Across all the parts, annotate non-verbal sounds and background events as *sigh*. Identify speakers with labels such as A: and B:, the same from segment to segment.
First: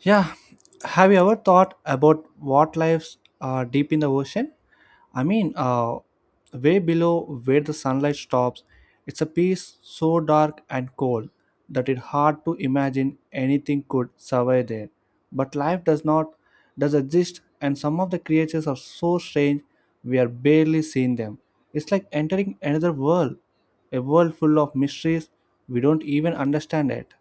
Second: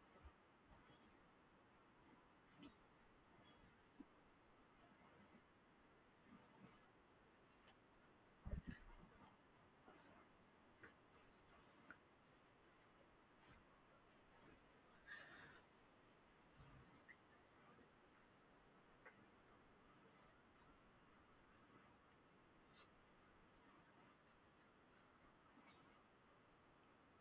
A: Yeah. Have you ever thought about what lives are deep in the ocean? I mean, uh, Way below where the sunlight stops, it's a piece so dark and cold that it's hard to imagine anything could survive there. But life does not does exist, and some of the creatures are so strange we are barely seeing them. It's like entering another world, a world full of mysteries we don't even understand yet.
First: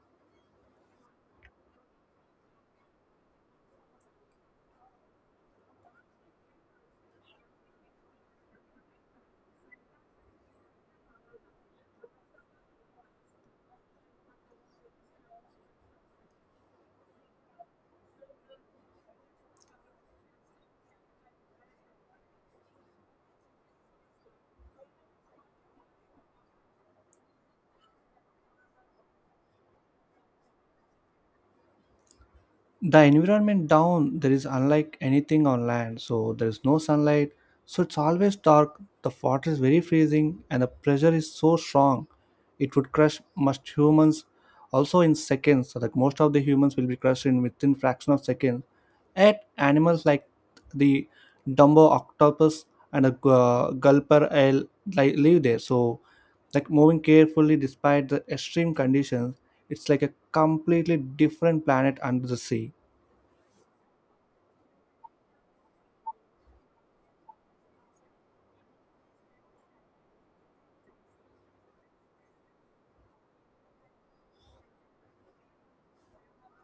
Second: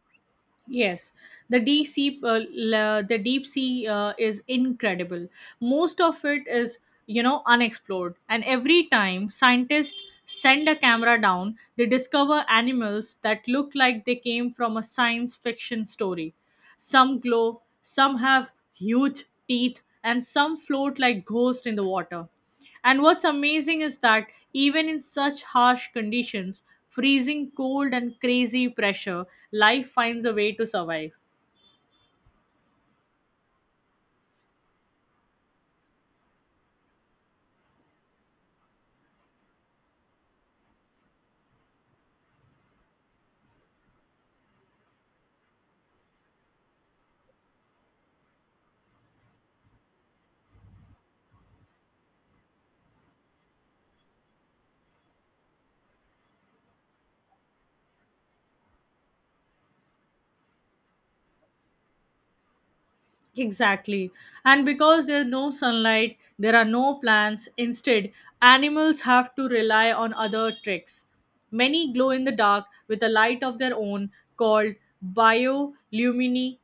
B: Yes, the deep sea, the deep sea is incredible. Most of it is, unexplored. And every time scientists send a camera down, they discover animals that look like they came from a science fiction story. Some glow, some have huge teeth, and some float like ghosts in the water. And what's amazing is that even in such harsh conditions, freezing cold and crazy pressure, life finds a way to survive.
A: The environment down there is unlike anything on land, so there is no sunlight, so it's always dark. The water is very freezing and the pressure is so strong it would crush most humans also in seconds. So like most of the humans will be crushed in within fraction of seconds at animals like the dumbo octopus and a gulper eel like live there. So like moving carefully despite the extreme conditions, it's like a completely different planet under the sea.
B: Exactly. And because there's no sunlight, there are no plants. Instead, animals have to rely on other tricks. Many glow in the dark with a light of their own called biolumini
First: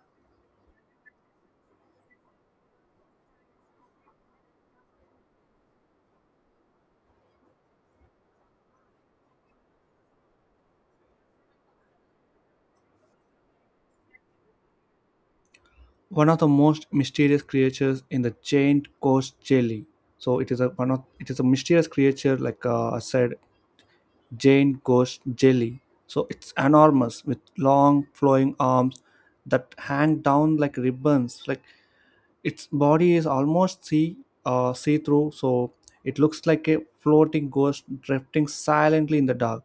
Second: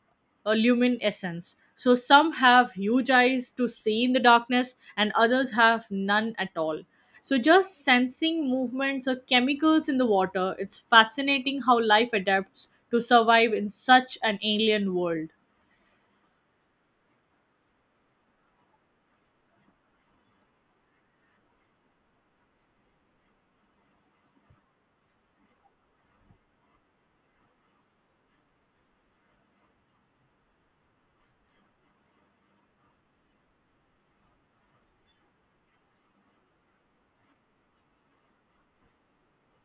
B: luminescence. So some have huge eyes to see in the darkness and others have none at all. So just sensing movements or chemicals in the water, it's fascinating how life adapts to survive in such an alien world.
A: One of the most mysterious creatures in the giant ghost jelly. So it is a mysterious creature, like I said, giant ghost jelly. So it's enormous with long flowing arms that hang down like ribbons. Like its body is almost see through, so it looks like a floating ghost drifting silently in the dark.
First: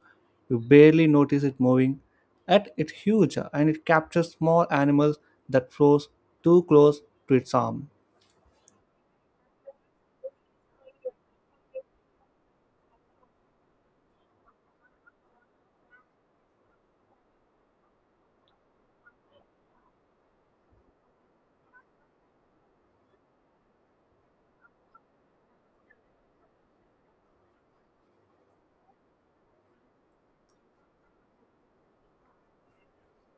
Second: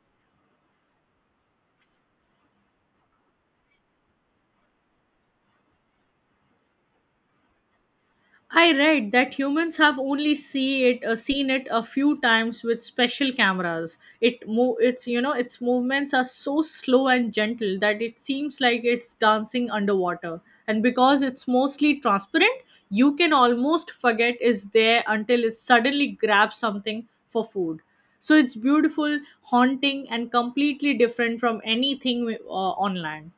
A: You barely notice it moving. Yet it's huge and it captures small animals that flows too close to its arm.
B: I read that humans have only seen it a few times with special cameras. It's its movements are so slow and gentle that it seems like it's dancing underwater. And because it's mostly transparent, you can almost forget it's there until it suddenly grabs something for food. So it's beautiful, haunting, and completely different from anything on land.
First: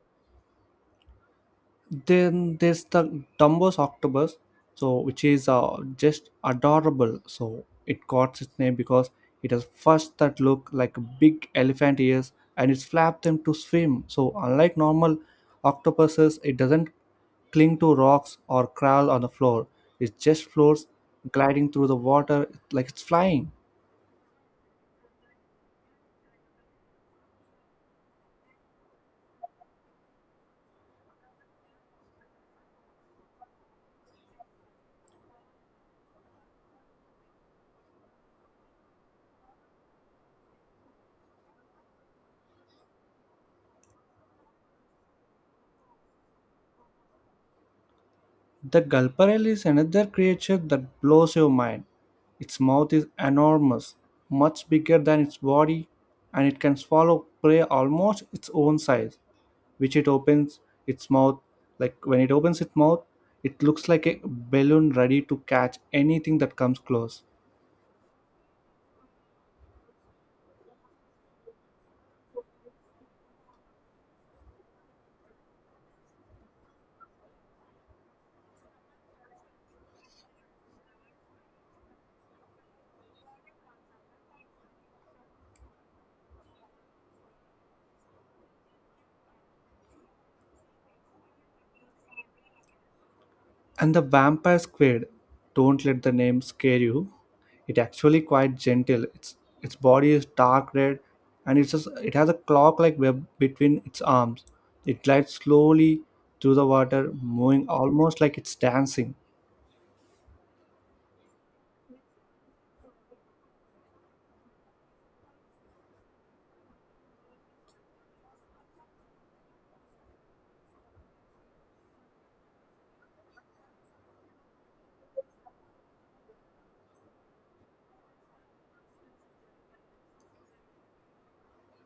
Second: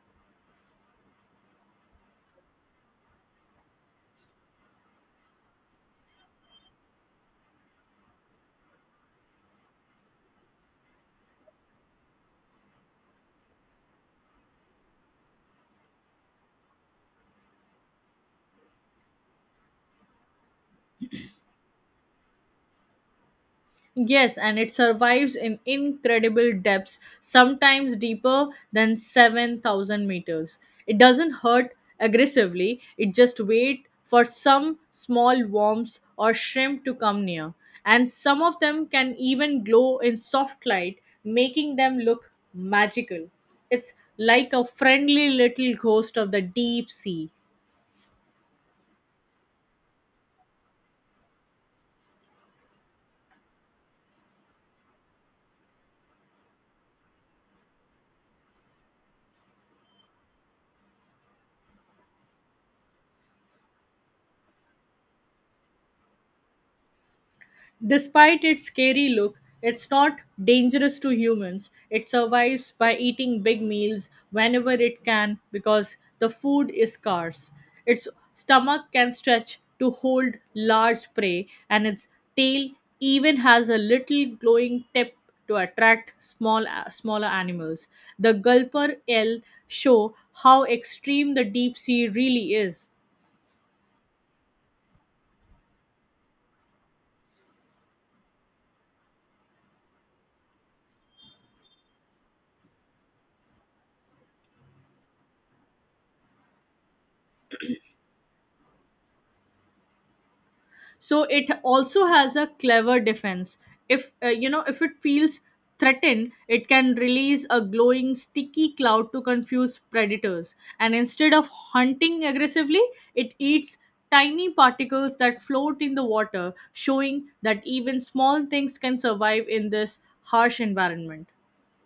A: Then there's the Dumbo's octopus, so which is just adorable. So it got its name because it has fish that look like big elephant ears and it's flap them to swim. So unlike normal octopuses, it doesn't cling to rocks or crawl on the floor. It just floats, gliding through the water like it's flying.
B: Yes, and it survives in incredible depths, sometimes deeper than 7,000 meters. It doesn't hurt aggressively, it just waits for some small worms or shrimp to come near. And some of them can even glow in soft light, making them look magical. It's like a friendly little ghost of the deep sea.
A: The gulparel is another creature that blows your mind. Its mouth is enormous, much bigger than its body, and it can swallow prey almost its own size, which it opens its mouth like when it opens its mouth, it looks like a balloon ready to catch anything that comes close.
B: Despite its scary look, it's not dangerous to humans. It survives by eating big meals whenever it can because the food is scarce. Its stomach can stretch to hold large prey, and its tail even has a little glowing tip to attract small smaller animals. The gulper eel show how extreme the deep sea really is.
A: And the vampire squid, don't let the name scare you. It actually quite gentle. Its body is dark red, and it has a clock-like web between its arms. It glides slowly through the water, moving almost like it's dancing.
B: So it also has a clever defense if if it feels threatened. It can release a glowing sticky cloud to confuse predators, and instead of hunting aggressively, it eats tiny particles that float in the water, showing that even small things can survive in this harsh environment.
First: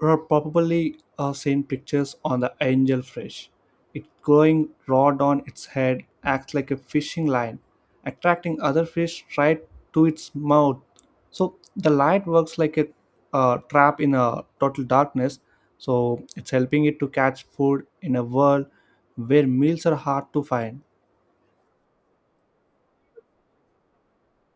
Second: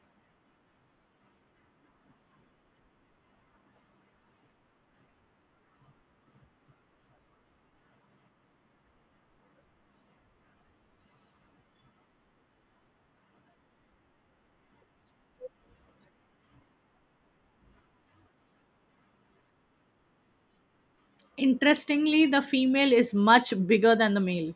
A: Are probably seen pictures on the angel fish. It glowing rod on its head acts like a fishing line, attracting other fish right to its mouth. So the light works like a trap in a total darkness. So it's helping it to catch food in a world where meals are hard to find.
B: Interestingly, the female is much bigger than the male.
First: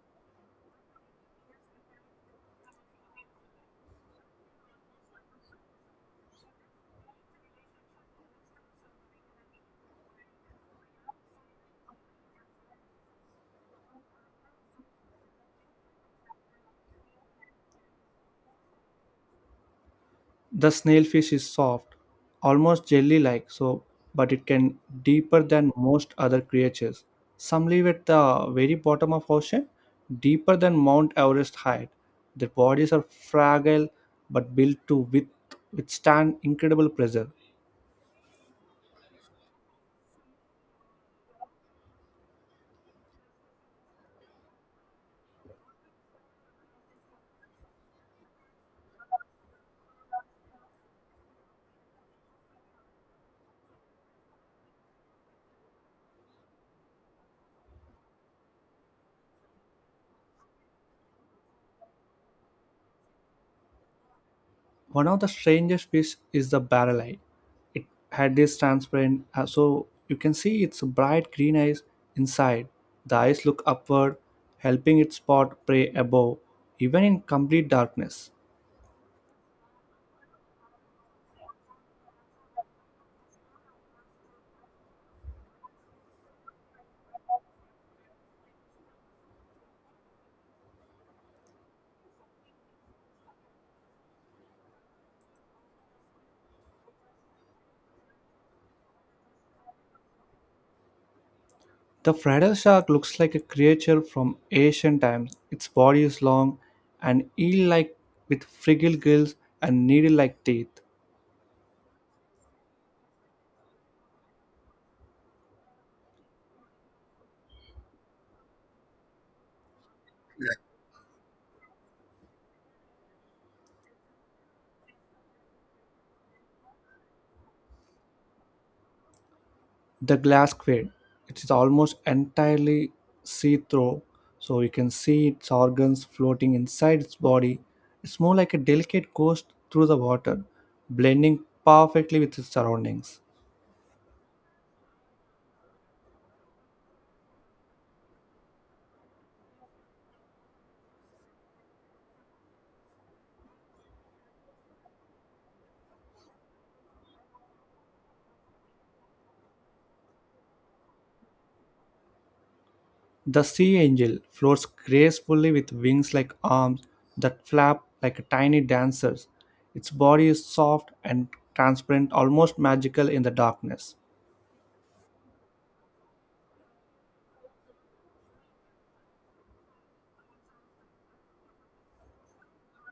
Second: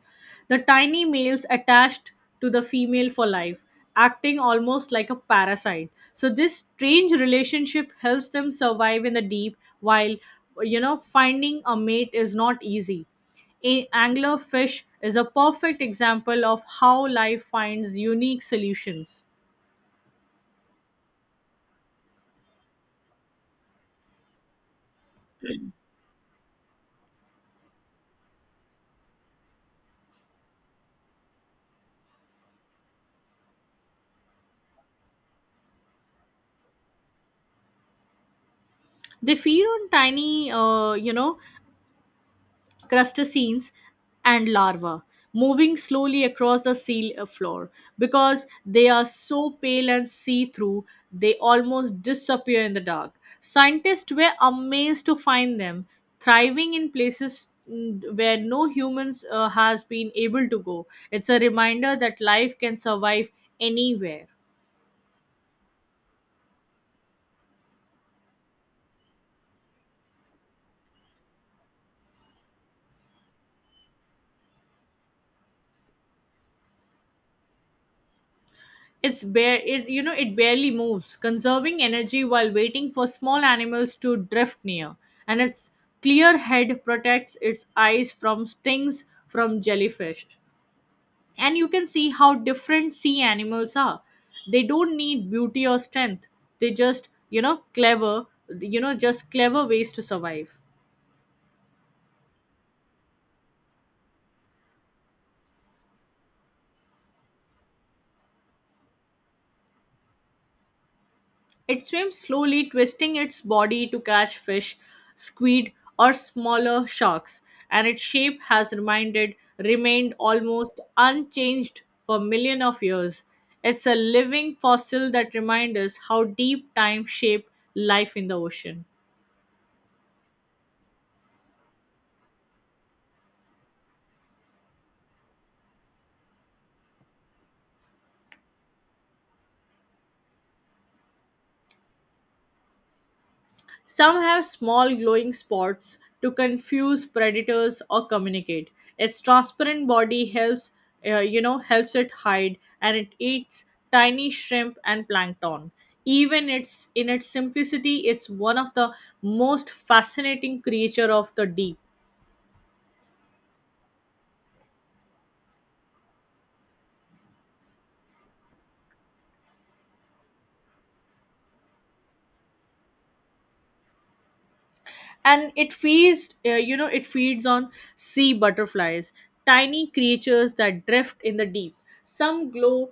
B: The tiny males attached to the female for life, acting almost like a parasite. So this strange relationship helps them survive in the deep while finding a mate is not easy. Anglerfish is a perfect example of how life finds unique solutions.
A: The snailfish is soft, almost jelly-like, so but it can deeper than most other creatures. Some live at the very bottom of ocean, deeper than Mount Everest height. Their bodies are fragile but built to withstand incredible pressure.
B: They feed on tiny, crustaceans, and larvae, moving slowly across the sea floor. Because they are so pale and see through, they almost disappear in the dark. Scientists were amazed to find them thriving in places where no humans has been able to go. It's a reminder that life can survive anywhere.
A: One of the strangest fish is the barrel eye. It had this transparent, so you can see its bright green eyes inside. The eyes look upward, helping it spot prey above, even in complete darkness.
B: It's bare it you know it barely moves, conserving energy while waiting for small animals to drift near. And its clear head protects its eyes from stings from jellyfish, and you can see how different sea animals are. They don't need beauty or strength. They just you know clever you know just clever ways to survive.
A: The Fredel shark looks like a creature from ancient times. Its body is long and eel like, with frigid gills and needle like teeth.
B: It swims slowly, twisting its body to catch fish, squid, or smaller sharks, and its remained almost unchanged for millions of years. It's a living fossil that reminds us how deep time shaped life in the ocean.
A: The glass squid, it is almost entirely see-through, so you can see its organs floating inside its body. It's more like a delicate ghost through the water, blending perfectly with its surroundings.
B: Some have small glowing spots to confuse predators or communicate. Its transparent body helps, helps it hide, and it eats tiny shrimp and plankton. Even its in its simplicity, it's one of the most fascinating creature of the deep.
A: The sea angel floats gracefully with wings like arms that flap like tiny dancers. Its body is soft and transparent, almost magical in the darkness.
B: And it feeds it feeds on sea butterflies, tiny creatures that drift in the deep. Some glow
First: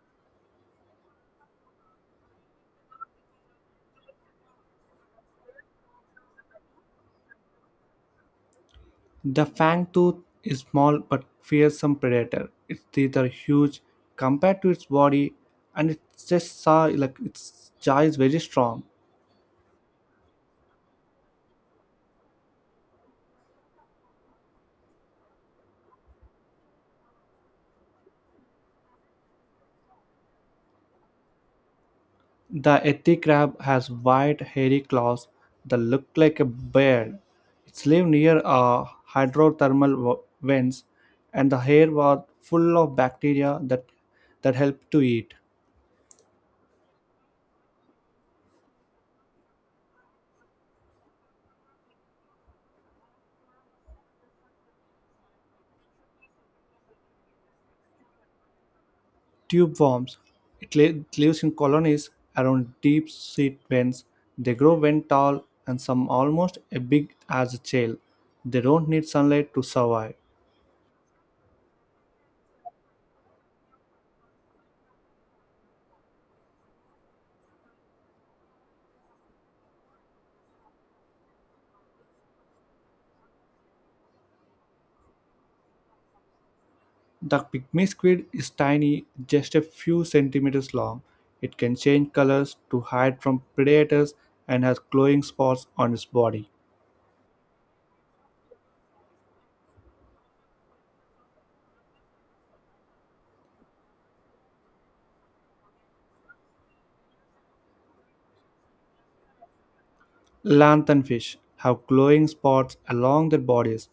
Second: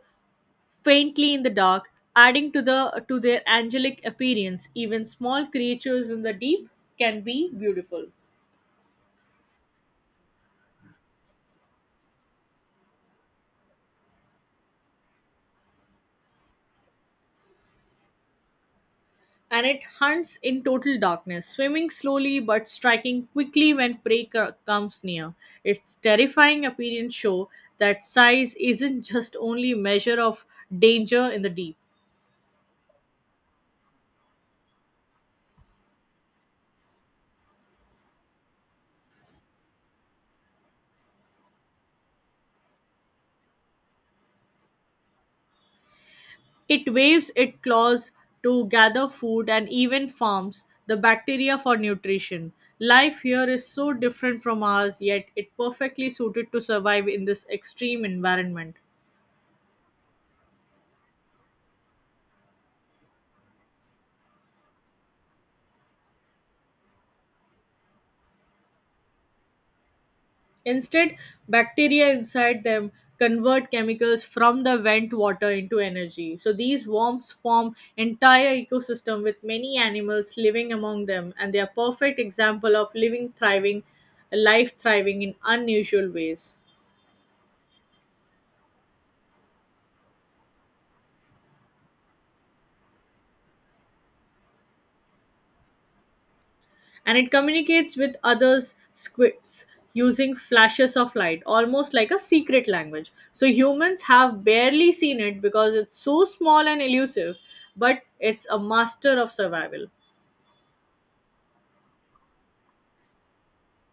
B: faintly in the dark, adding to their angelic appearance. Even small creatures in the deep can be beautiful.
A: The fangtooth is small but fearsome predator. Its teeth are huge compared to its body, and its just saw like its jaw is very strong.
B: And it hunts in total darkness, swimming slowly but striking quickly when comes near. Its terrifying appearance show that size isn't just only measure of danger in the deep.
A: The eti crab has wide, hairy claws that look like a beard. It lives near hydrothermal vents, and the hair was full of bacteria that help to eat.
B: It waves its claws to gather food and even farms the bacteria for nutrition. Life here is so different from ours, yet it perfectly suited to survive in this extreme environment.
A: Tubeworms. It lives in colonies around deep seat vents. They grow when tall and some almost as big as a shell. They don't need sunlight to survive.
B: Instead, bacteria inside them convert chemicals from the vent water into energy. So these worms form entire ecosystem with many animals living among them, and they are perfect example of living thriving life thriving in unusual ways.
A: The pygmy squid is tiny, just a few centimeters long. It can change colors to hide from predators and has glowing spots on its body.
B: And it communicates with others squids using flashes of light, almost like a secret language. So humans have barely seen it because it's so small and elusive, but it's a master of survival.
A: Lanthanfish have glowing spots along their bodies,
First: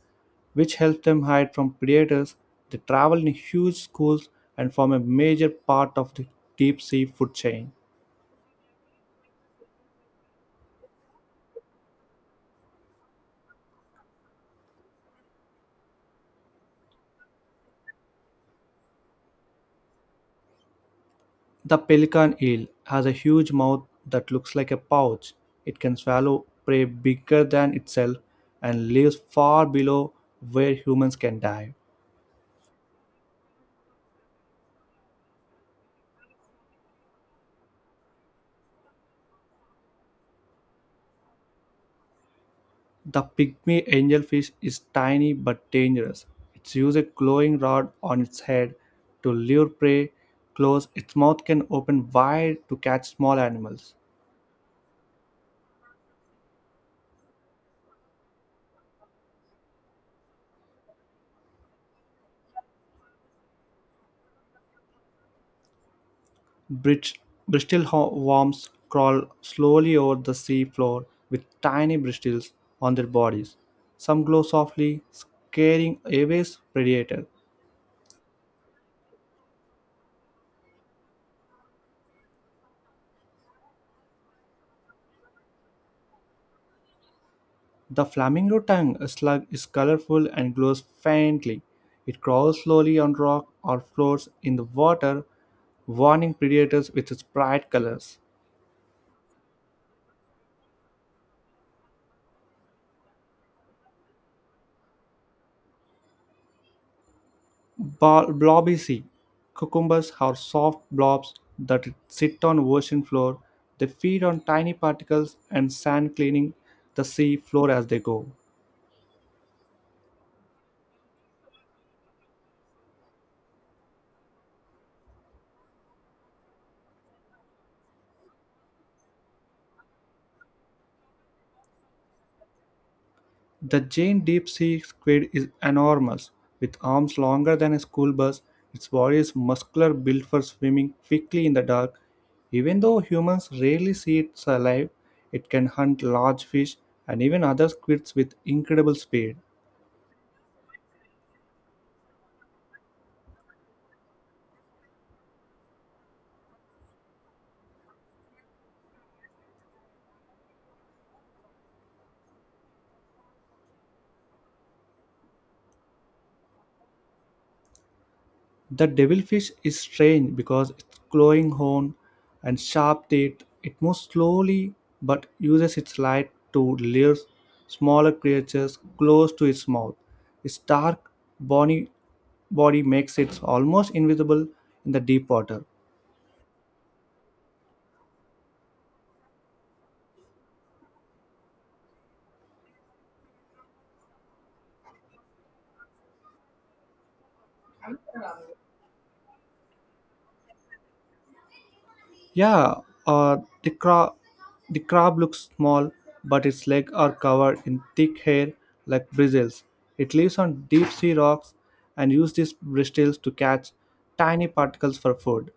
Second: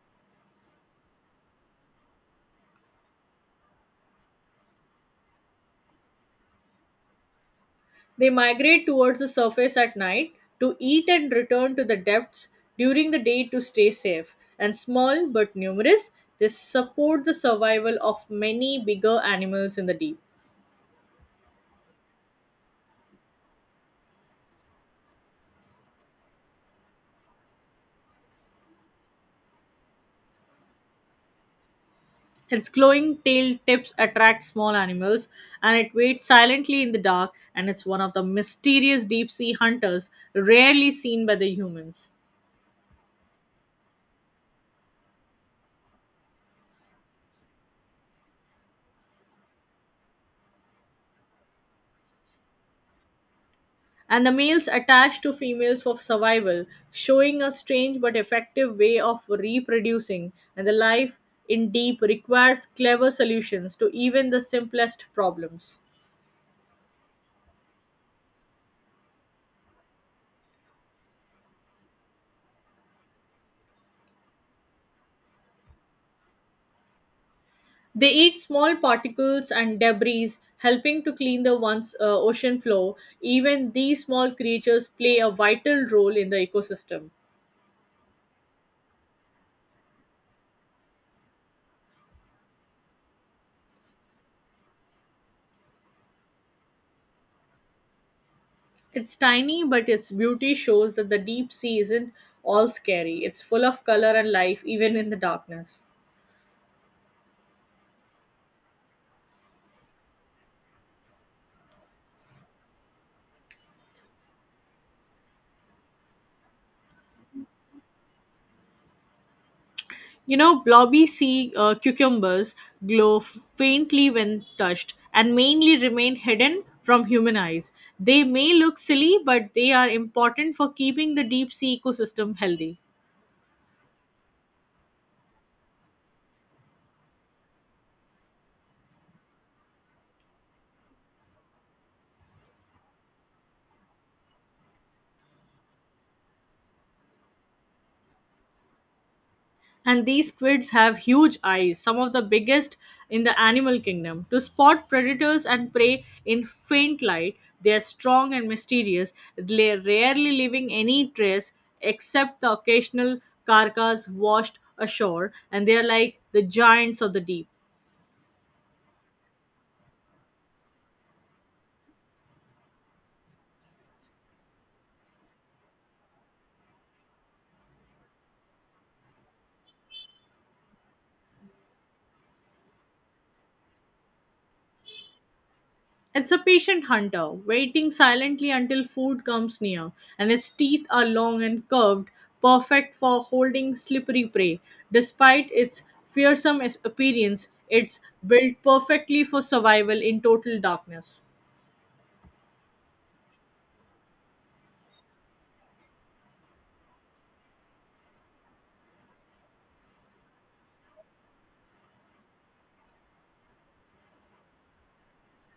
A: which help them hide from predators. They travel in huge schools and form a major part of the deep sea food chain.
B: They migrate towards the surface at night to eat and return to the depths during the day to stay safe. And small but numerous, they support the survival of many bigger animals in the deep.
A: The pelican eel has a huge mouth that looks like a pouch. It can swallow prey bigger than itself and lives far below where humans can dive.
B: Its glowing tail tips attract small animals, and it waits silently in the dark. And it's one of the mysterious deep sea hunters rarely seen by the humans.
A: The pygmy angelfish is tiny but dangerous. It uses a glowing rod on its head to lure prey close. Its mouth can open wide to catch small animals.
B: And the males attach to females for survival, showing a strange but effective way of reproducing. And the life in deep requires clever solutions to even the simplest problems.
A: Bridge, Bristol worms crawl slowly over the sea floor with tiny bristles on their bodies. Some glow softly, scaring away predators.
B: They eat small particles and debris, helping to clean the once ocean floor. Even these small creatures play a vital role in the ecosystem.
A: The flamingo tongue slug is colorful and glows faintly. It crawls slowly on rock or floats in the water, warning predators with its bright colors.
B: It's tiny, but its beauty shows that the deep sea isn't all scary. It's full of color and life, even in the darkness.
A: Blobby sea. Cucumbers are soft blobs that sit on ocean floor. They feed on tiny particles and sand cleaning the sea floor as they go.
B: You know, blobby sea cucumbers glow faintly when touched and mainly remain hidden from human eyes. They may look silly, but they are important for keeping the deep sea ecosystem healthy.
A: The giant deep sea squid is enormous, with arms longer than a school bus. Its body is muscular, built for swimming quickly in the dark. Even though humans rarely see it alive, it can hunt large fish and even other squids with incredible speed.
B: And these squids have huge eyes, some of the biggest in the animal kingdom, to spot predators and prey in faint light. They are strong and mysterious, they rarely leaving any trace except the occasional carcass washed ashore, and they are like the giants of the deep.
A: The devilfish is strange because its glowing horn and sharp teeth, it moves slowly but uses its light to lure smaller creatures close to its mouth. Its dark bony body makes it almost invisible in the deep water.
B: It's a patient hunter, waiting silently until food comes near, and its teeth are long and curved, perfect for holding slippery prey. Despite its appearance, it's built perfectly for survival in total darkness.
A: Yeah, uh, the crab looks small, but its legs are covered in thick hair like bristles. It lives on deep sea rocks and uses these bristles to catch tiny particles for food.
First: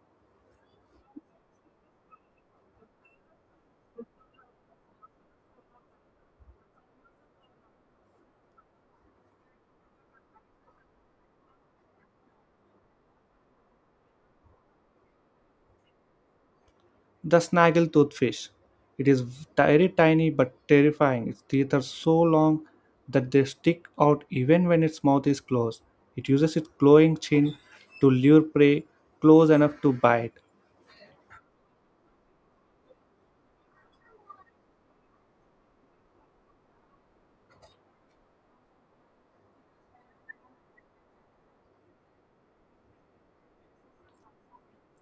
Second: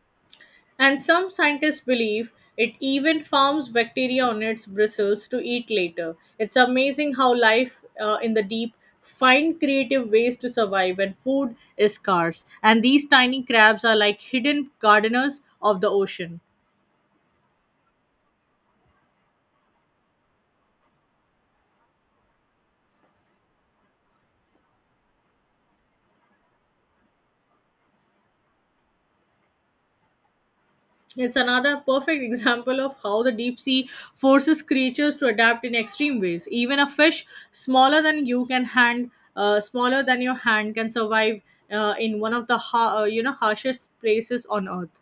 B: And some scientists believe it even farms bacteria on its bristles to eat later. It's amazing how life in the deep find creative ways to survive when food is scarce. And these tiny crabs are like hidden gardeners of the ocean.
A: The snaggletooth fish. It is very tiny but terrifying. Its teeth are so long that they stick out even when its mouth is closed. It uses its glowing chin to lure prey close enough to bite.
B: It's another perfect *laughs* example of how the deep sea forces creatures to adapt in extreme ways. Even a fish smaller than your hand, can survive in one of the harshest places on earth.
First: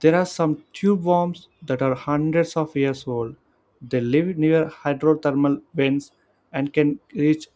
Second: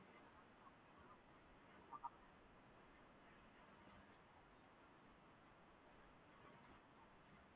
A: There are some tube worms that are hundreds of years old. They live near hydrothermal vents and can reach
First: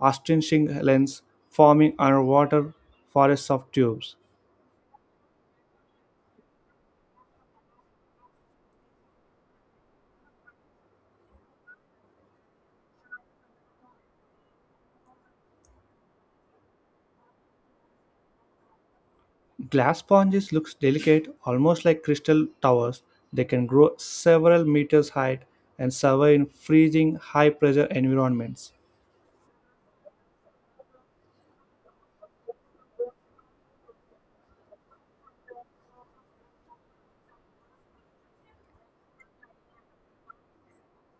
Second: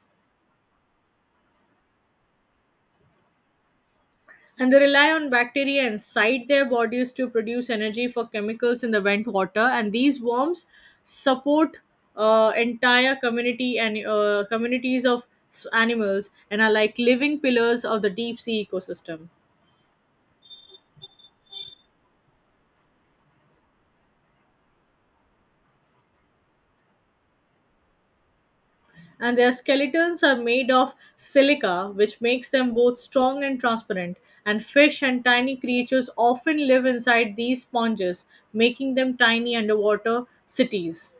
A: astonishing lengths, forming underwater forests of tubes.
B: And they rely on bacteria inside their bodies to produce energy for chemicals in the vent water, and these worms support entire community and communities of animals and are like living pillars of the deep sea ecosystem.
A: Glass sponges look delicate, almost like crystal towers. They can grow several meters high and survive in freezing, high pressure environments.
B: And their skeletons are made of silica, which makes them both strong and transparent. And fish and tiny creatures often live inside these sponges, making them tiny underwater cities.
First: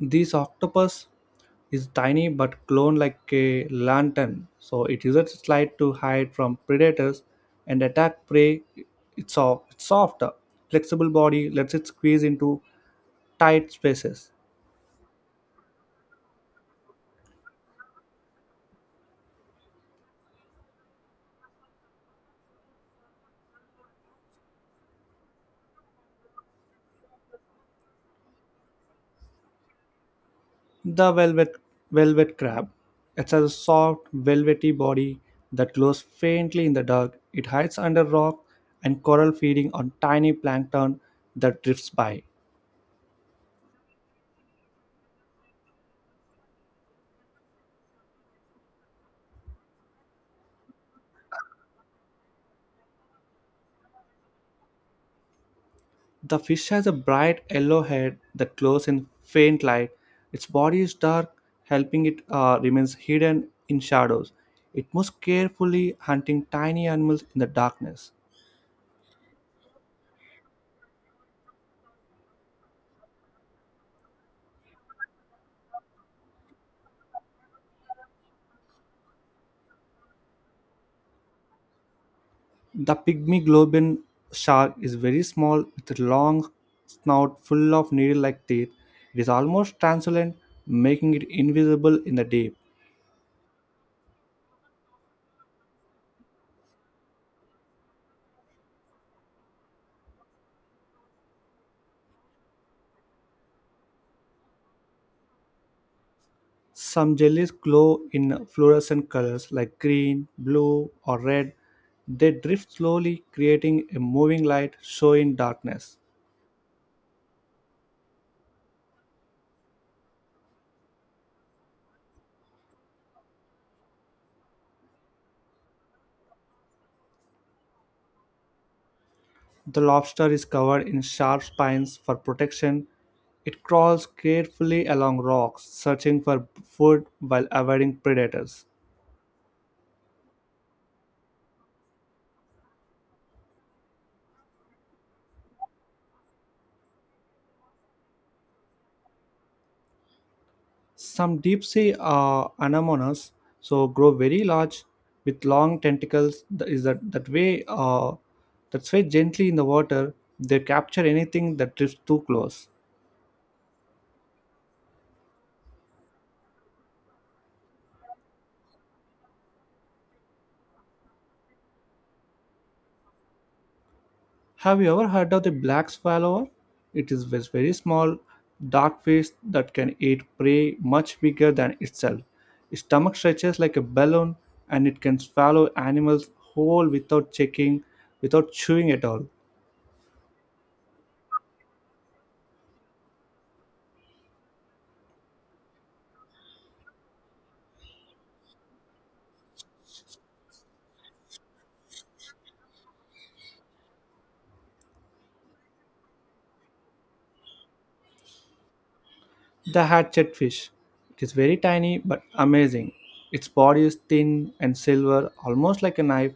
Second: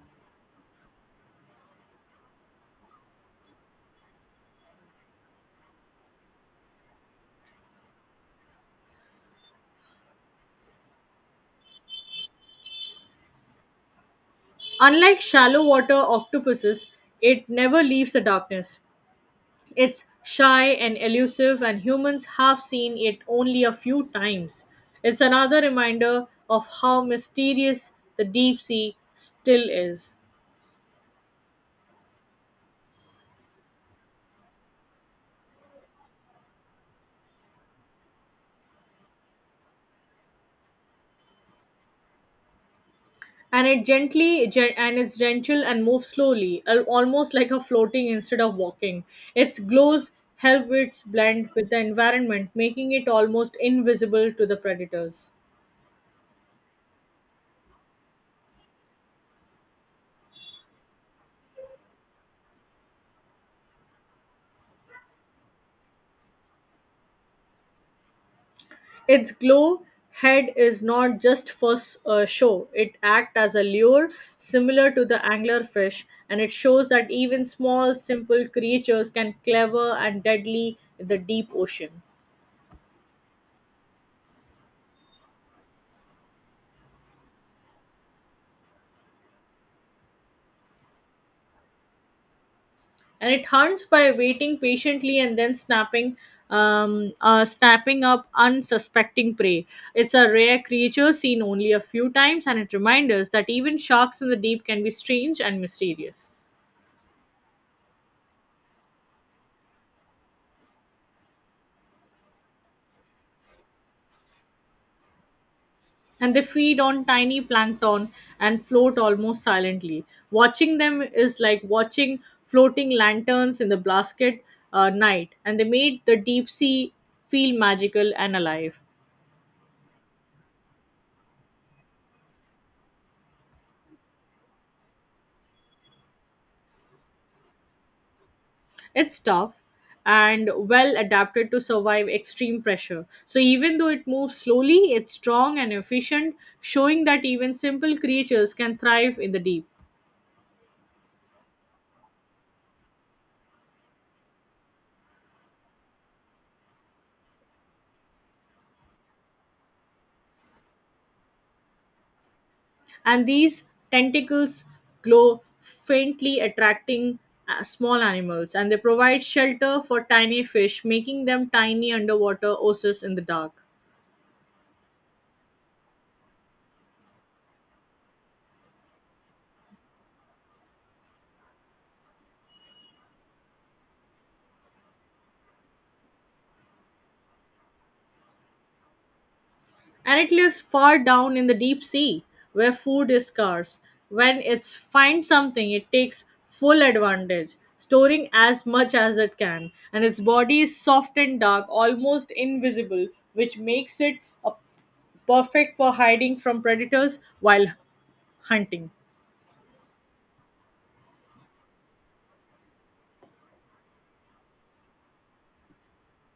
A: This octopus is tiny but glowing like a lantern, so it uses its light to hide from predators and attack prey. It's soft, flexible body lets it squeeze into tight spaces.
B: Unlike shallow water octopuses, it never leaves the darkness. It's shy and elusive, and humans have seen it only a few times. It's another reminder of how mysterious the deep sea still is.
A: The velvet crab. It has a soft, velvety body that glows faintly in the dark. It hides under rock and coral, feeding on tiny plankton that drifts by.
B: And it's gentle and moves slowly, almost like a floating instead of walking. Its glows help it blend with the environment, making it almost invisible to the predators.
A: The fish has a bright yellow head that glows in faint light. Its body is dark, helping it remains hidden in shadows. It moves carefully, hunting tiny animals in the darkness.
B: Its glow head is not just for show, it acts as a lure similar to the anglerfish, and it shows that even small, simple creatures can clever and deadly in the deep ocean.
A: The pygmy globin shark is very small, with a long snout full of needle-like teeth. It is almost translucent, making it invisible in the deep.
B: And it hunts by waiting patiently and then snapping up unsuspecting prey. It's a rare creature seen only a few times, and it reminds us that even sharks in the deep can be strange and mysterious.
A: Some jellies glow in fluorescent colors like green, blue, or red. They drift slowly, creating a moving light show in darkness.
B: And they feed on tiny plankton and float almost silently. Watching them is like watching floating lanterns in the basket night, and they made the deep sea feel magical and alive.
A: The lobster is covered in sharp spines for protection. It crawls carefully along rocks, searching for food while avoiding predators.
B: It's tough and well adapted to survive extreme pressure. So, even though it moves slowly, it's strong and efficient, showing that even simple creatures can thrive in the deep.
A: Some deep sea anemones so grow very large with long tentacles. Is that way? That sway gently in the water. They capture anything that drifts too close.
B: And these tentacles glow faintly, attracting small animals, and they provide shelter for tiny fish, making them tiny underwater oases in the dark.
A: Have you ever heard of the black swallower? It is this very small, dark fish that can eat prey much bigger than itself. Its stomach stretches like a balloon, and it can swallow animals whole without checking, without chewing at all.
B: And it lives far down in the deep sea, where food is scarce. When it finds something, it takes full advantage, storing as much as it can. And its body is soft and dark, almost invisible, which makes it a perfect for hiding from predators while hunting.
A: The hatchetfish. It is very tiny but amazing. Its body is thin and silver, almost like a knife,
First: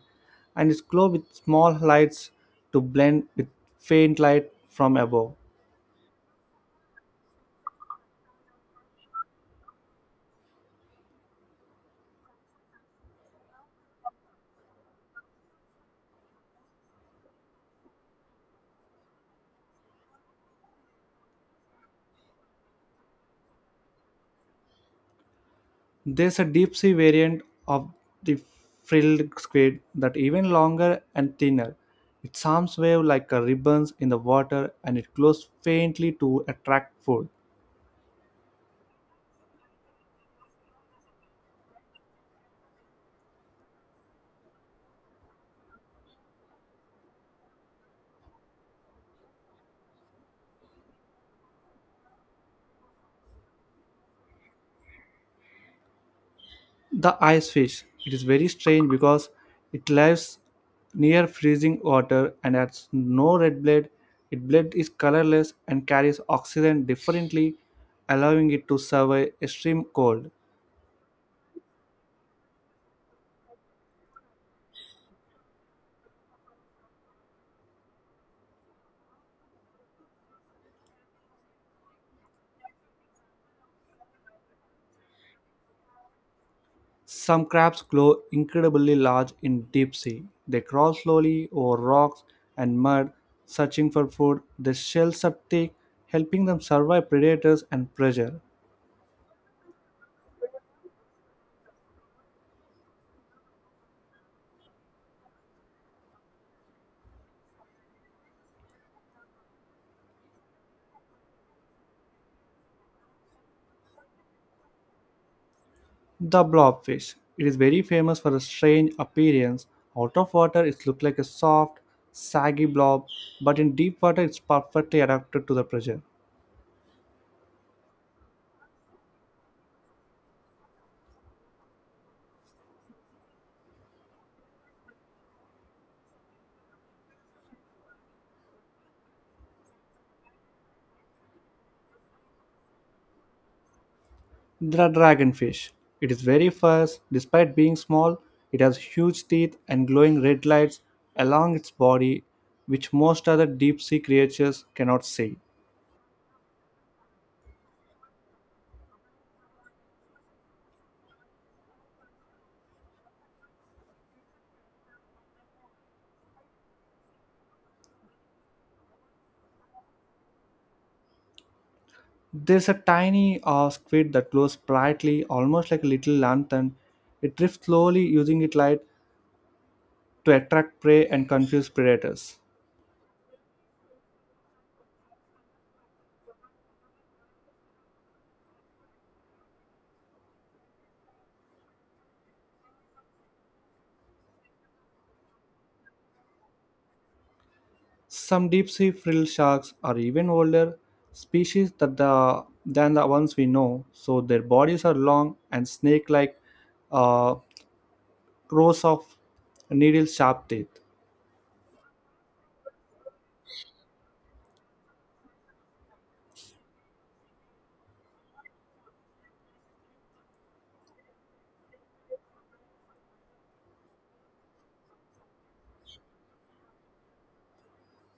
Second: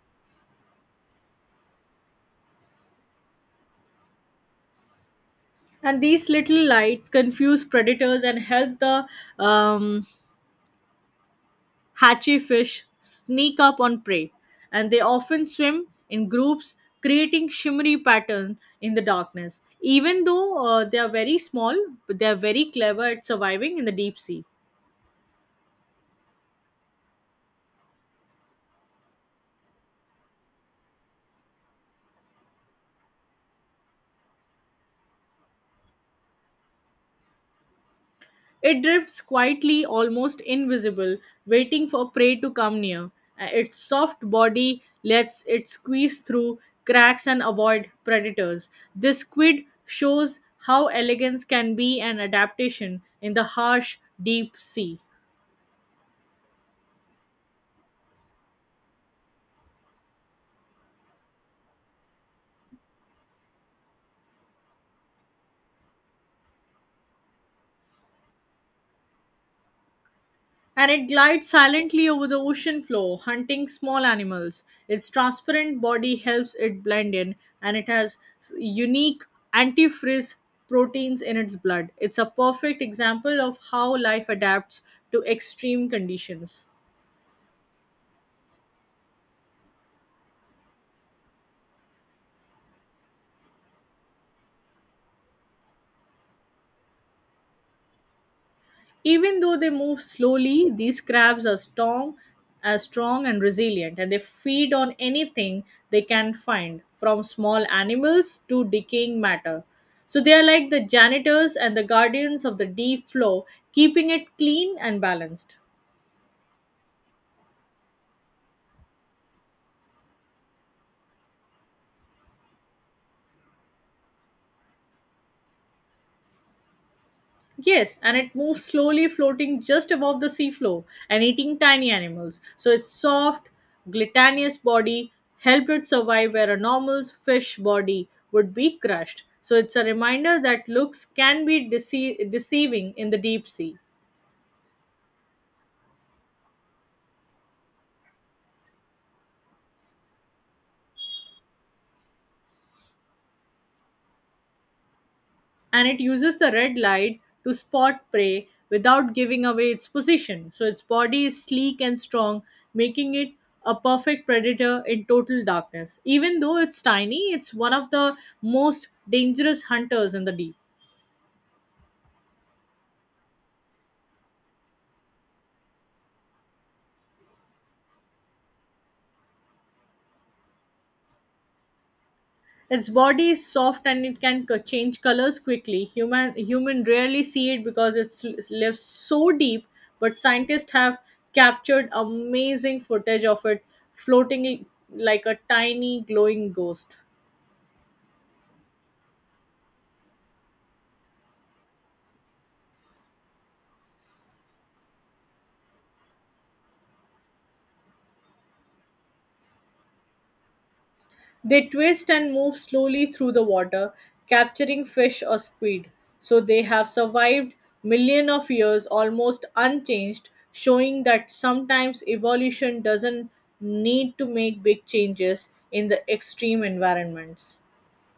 A: and is glow with small lights to blend with faint light from above.
B: And these little lights confuse predators and help the um hatchy fish sneak up on prey. And they often swim in groups, creating shimmery pattern in the darkness. Even though they are very small, but they are very clever at surviving in the deep sea.
A: There's a deep sea variant of the frilled squid that even longer and thinner. Its arms wave like a ribbons in the water and it glows faintly to attract food.
B: It drifts quietly, almost invisible, waiting for prey to come near. Its soft body lets it squeeze through cracks and avoid predators. This squid shows how elegance can be an adaptation in the harsh, deep sea.
A: The ice fish. It is very strange because it lives near freezing water and has no red blood. Its blood is colorless and carries oxygen differently, allowing it to survive extreme cold.
B: And it glides silently over the ocean floor, hunting small animals. Its transparent body helps it blend in, and it has unique antifreeze proteins in its blood. It's a perfect example of how life adapts to extreme conditions.
A: Some crabs grow incredibly large in deep sea. They crawl slowly over rocks and mud, searching for food. Their shells are thick, helping them survive predators and pressure.
B: Even though they move slowly, these crabs are strong and resilient, and they feed on anything they can find, from small animals to decaying matter. So they are like the janitors and the guardians of the deep floor, keeping it clean and balanced.
A: The blobfish. It is very famous for its strange appearance. Out of water, it looks like a soft, saggy blob, but in deep water, it's perfectly adapted to the pressure.
B: Yes, and it moves slowly, floating just above the seafloor and eating tiny animals. So its soft, glutinous body helped it survive where a normal fish body would be crushed. So it's a reminder that looks can be deceiving in the deep sea.
A: The dragonfish. It is very fast. Despite being small, it has huge teeth and glowing red lights along its body, which most other deep sea creatures cannot see.
B: And it uses the red light to spot prey without giving away its position. So its body is sleek and strong, making it a perfect predator in total darkness. Even though it's tiny, it's one of the most dangerous hunters in the deep.
A: There's a tiny squid that glows brightly, almost like a little lantern. It drifts slowly using its light to attract prey and confuse predators.
B: Its body is soft and it can change colors quickly. Human rarely see it because it lives so deep, but scientists have captured amazing footage of it floating like a tiny glowing ghost.
A: Some deep sea frill sharks are even older species than the ones we know, so their bodies are long and snake like uh, rows of needle sharp teeth.
B: They twist and move slowly through the water, capturing fish or squid. So they have survived millions of years almost unchanged, showing that sometimes evolution doesn't need to make big changes in the extreme environments.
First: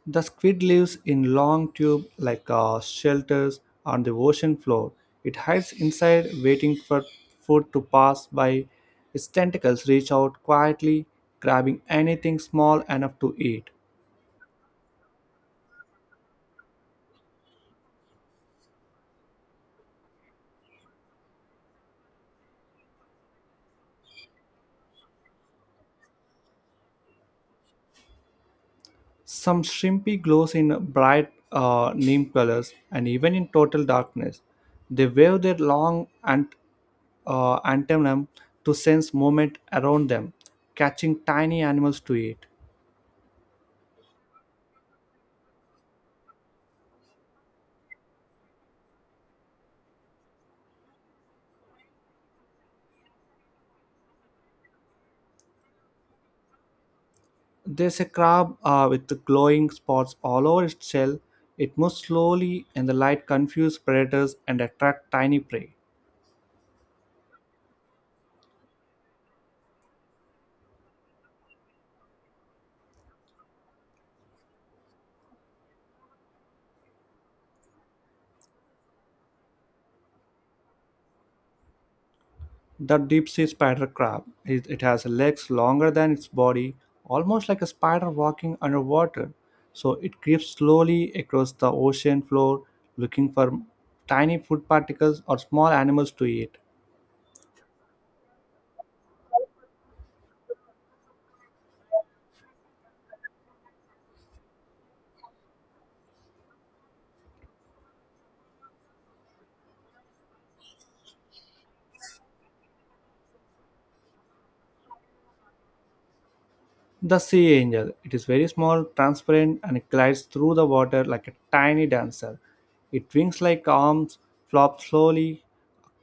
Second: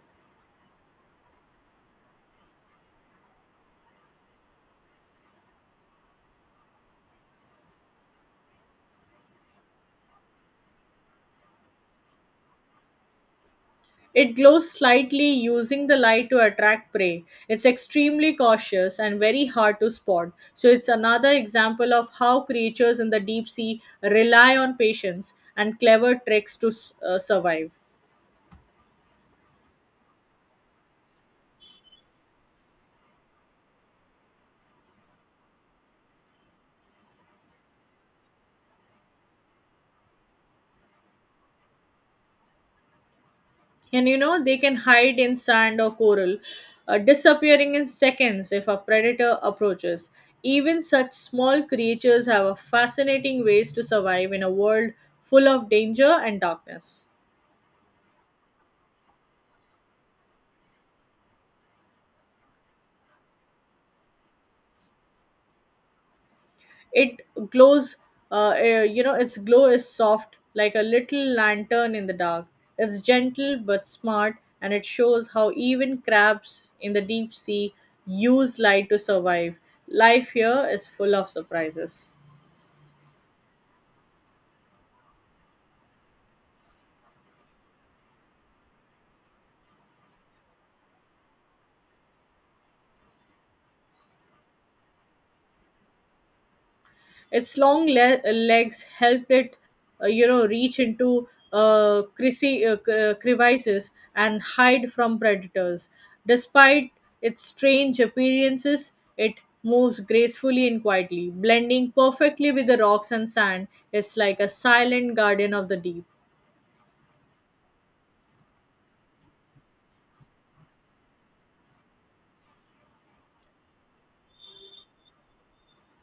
A: The squid lives in long tube like shelters on the ocean floor. It hides inside, waiting for food to pass by. Its tentacles reach out quietly, grabbing anything small enough to eat.
B: It glows slightly, using the light to attract prey. It's extremely cautious and very hard to spot. So, it's another example of how creatures in the deep sea rely on patience and clever tricks to survive.
A: Some shrimpy glows in bright neon colors, and even in total darkness, they wave their long antennum to sense movement around them, catching tiny animals to eat.
B: And you know, they can hide in sand or coral, disappearing in seconds if a predator approaches. Even such small creatures have a fascinating ways to survive in a world full of danger and darkness.
A: There's a crab with the glowing spots all over its shell. It moves slowly, and the light confuses predators and attracts tiny prey.
B: It glows, you know, its glow is soft like a little lantern in the dark. It's gentle but smart, and it shows how even crabs in the deep sea use light to survive. Life here is full of surprises.
A: The deep sea spider crab. It has legs longer than its body, almost like a spider walking underwater. So it creeps slowly across the ocean floor looking for tiny food particles or small animals to eat.
B: Its long legs help it, you know, reach into creasy, crevices and hide from predators. Despite its strange appearances, it moves gracefully and quietly, blending perfectly with the rocks and sand. It's like a silent guardian of the deep.
A: The sea angel. It is very small, transparent, and it glides through the water like a tiny dancer. It wings like arms, flops slowly,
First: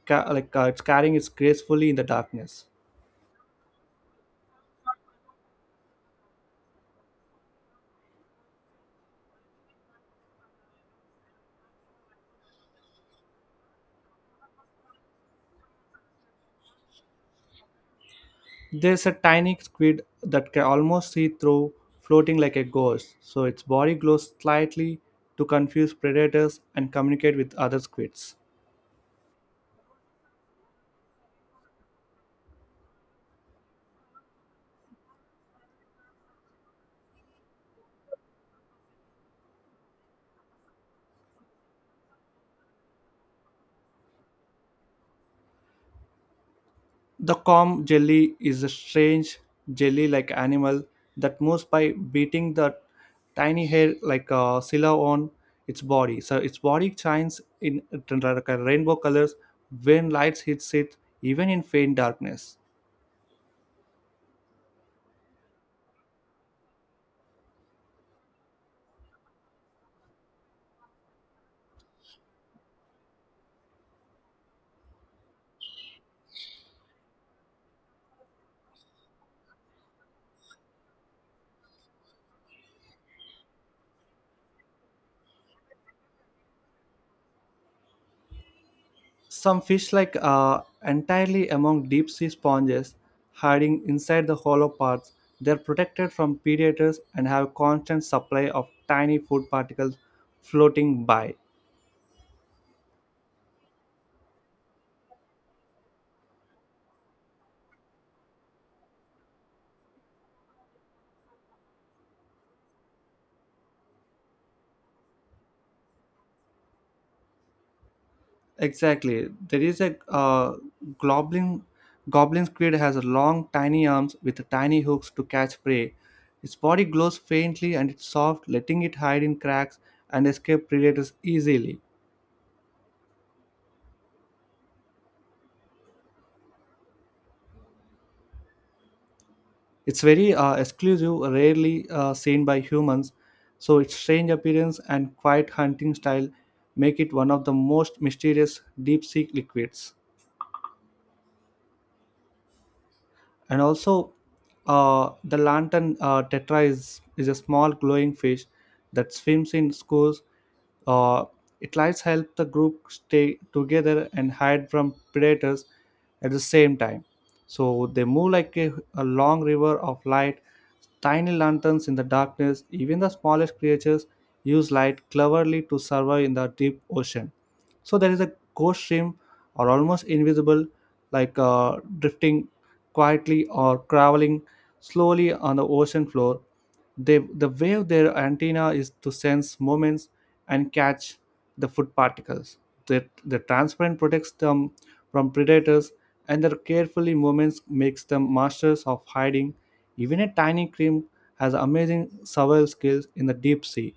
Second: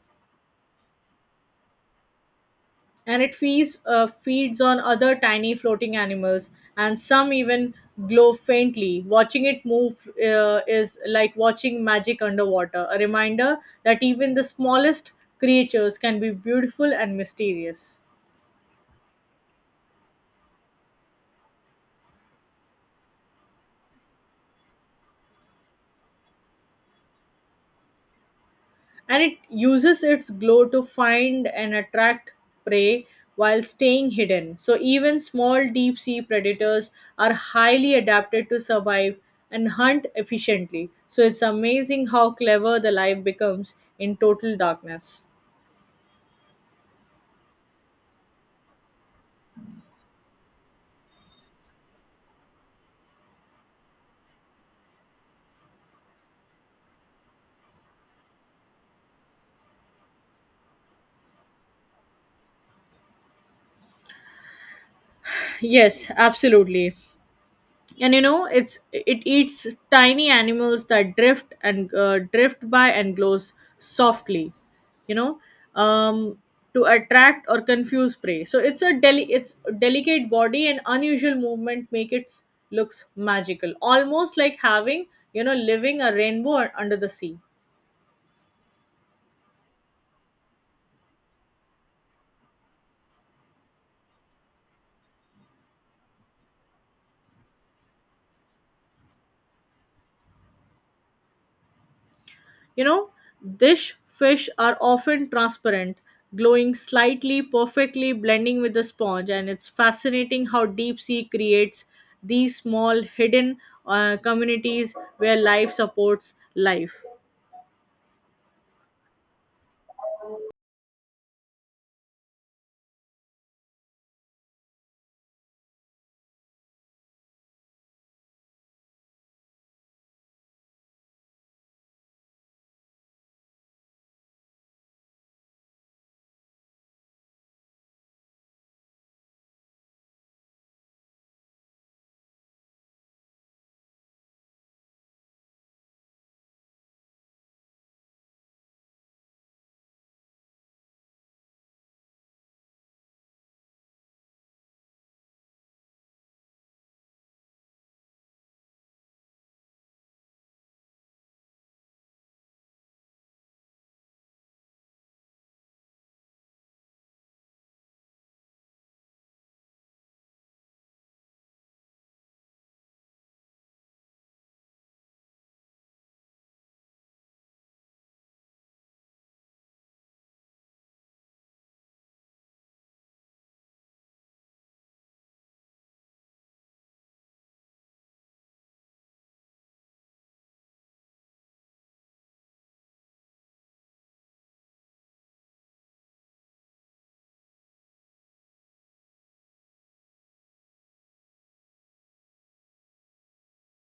A: like it's carrying it gracefully in the darkness.
B: And it feeds on other tiny floating animals, and some even glow faintly. Watching it move is like watching magic underwater, a reminder that even the smallest creatures can be beautiful and mysterious.
A: There's a tiny squid that can almost see through, floating like a ghost, so its body glows slightly to confuse predators and communicate with other squids.
B: And it uses its glow to find and attract prey while staying hidden. So, even small deep sea predators are highly adapted to survive and hunt efficiently. So, it's amazing how clever the life becomes in total darkness.
A: The calm jelly is a strange jelly like animal that moves by beating the tiny hair like a sila on its body. So its body shines in like a rainbow colors when light hits it, even in faint darkness.
B: *laughs* Yes, absolutely. And you know, it eats tiny animals that drift by and glows softly, you know um to attract or confuse prey. So it's a deli it's delicate body and unusual movement make it looks magical, almost like having, you know, living a rainbow under the sea.
A: Some fish like are entirely among deep sea sponges, hiding inside the hollow parts. They're protected from predators and have constant supply of tiny food particles floating by.
B: You know, dish fish are often transparent, glowing slightly, perfectly blending with the sponge, and it's fascinating how deep sea creates these small hidden communities where life supports life.
A: Exactly. There is a goblin goblin squid has long tiny arms with tiny hooks to catch prey. Its body glows faintly and it's soft, letting it hide in cracks and escape predators easily. It's very exclusive, rarely seen by humans, so its strange appearance and quiet hunting style make it one of the most mysterious deep sea liquids. And also, the lantern tetra is a small glowing fish that swims in schools. Uh, it lights help the group stay together and hide from predators at the same time. So they move like a long river of light. Tiny lanterns in the darkness, even the smallest creatures use light cleverly to survive in the deep ocean. So there is a ghost shrimp or almost invisible, like drifting quietly or traveling slowly on the ocean floor. The way their antenna is to sense movements and catch the food particles. That the transparent protects them from predators, and their carefully movements makes them masters of hiding. Even a tiny shrimp has amazing survival skills in the deep sea,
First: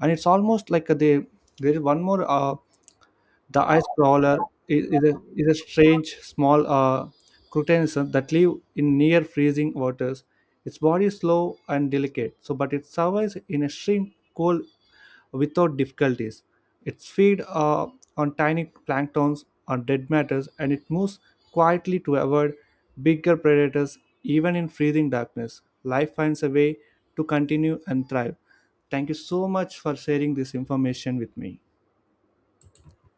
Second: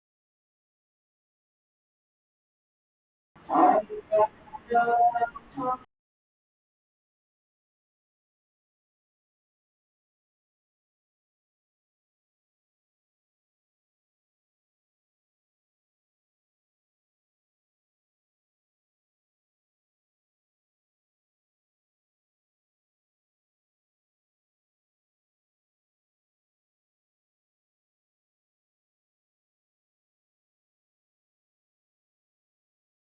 A: and it's almost like they there is one more. The ice crawler is a strange, small crustacean that live in near freezing waters. Its body is slow and delicate, so but it survives in extreme cold without difficulties. It feeds on tiny planktons on dead matters, and it moves quietly to avoid bigger predators. Even in freezing darkness, life finds a way to continue and thrive. Thank you so much for sharing this information with me.